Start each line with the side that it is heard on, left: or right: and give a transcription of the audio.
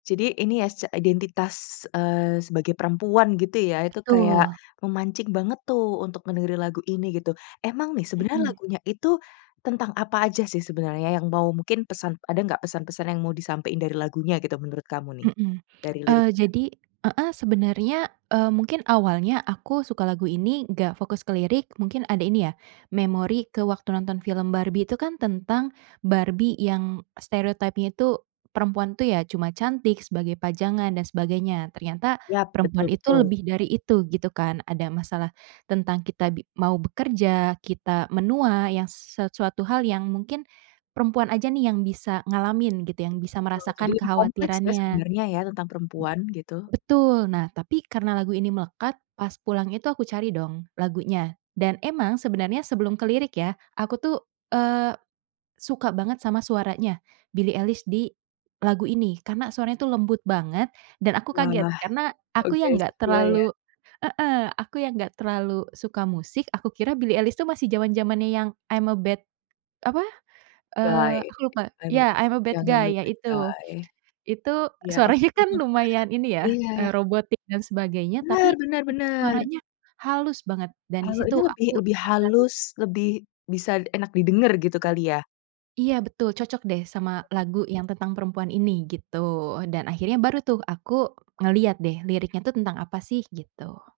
left: Jadi ini ya s identitas, eee, sebagai perempuan gitu ya itu kayak,
right: Betul.
left: memancing banget tuh untuk dengerin lagu ini gitu emang nih sebenernya
right: Mhm.
left: lagunya itu, tentang apa aja sih sebenarnya yang mau mungkin pesan ada nggak pesan-pesan yang mau disampein dari lagunya gitu menurut kamu nih?
right: Mhm,
left: Dari
right: eee,
left: liriknya.
right: jadi heeh, sebenernya, eee, mungkin awalnya aku suka lagu ini nggak fokus ke lirik mungkin ada ini ya, memori ke waktu nonton film Barbie itu kan tentang, Barbie yang stereotype-nya itu, perempuan tuh ya cuma cantik sebagai pajangan dan sebagainya, ternyata
left: Iya betul
right: perempuan itu
left: betul.
right: lebih dari itu gitu kan ada masalah, tentang kita bi mau bekerja, kita menua yang s sesuatu hal yang mungkin, perempuan aja nih yang bisa ngalamin gitu yang bisa
left: Betul jadi
right: merasakan
left: lebih kompleks ya
right: kekhawatirannya. M
left: sebenarnya ya tentang perempuan gitu.
right: betul nah tapi karena lagu ini melekat pas pulang itu aku cari dong lagunya, dan emang sebenarnya sebelum ke lirik ya aku tuh, eee, suka banget sama suaranya Billie Eilish di, lagu ini karena suaranya itu lembut banget dan aku kaget
left: Wah,
right: karena aku
left: oke
right: yang enggak
left: sesuai ya.
right: terlalu heeh, aku yang enggak terlalu suka musik aku kira Billie Eilish tuh masih zaman-zamannya yang "I'm a Bad," apa,
left: Guy
right: eee, aku lupa
left: nah inu
right: iya "I'm a Bad
left: yang I'm a
right: Guy" ya
left: Bad
right: itu,
left: Guy,
right: itu
left: ya
right: suaranya kan
left: ampun,
right: lumayan ini ya,
left: iya.
right: eee, robotik dan sebagainya
left: Benar
right: tapi,
left: benar
right: itu
left: benar.
right: suaranya halus banget dan di
left: Eee,
right: situ
left: ini lebih
right: aku
left: lebih
right: tertarik.
left: halus, lebih bisa enak didengar gitu kali ya?
right: Iya betul cocok deh sama lagu yang tentang perempuan ini gitu dan akhirnya baru tuh aku ngelihat deh liriknya tuh tentang apa sih gitu.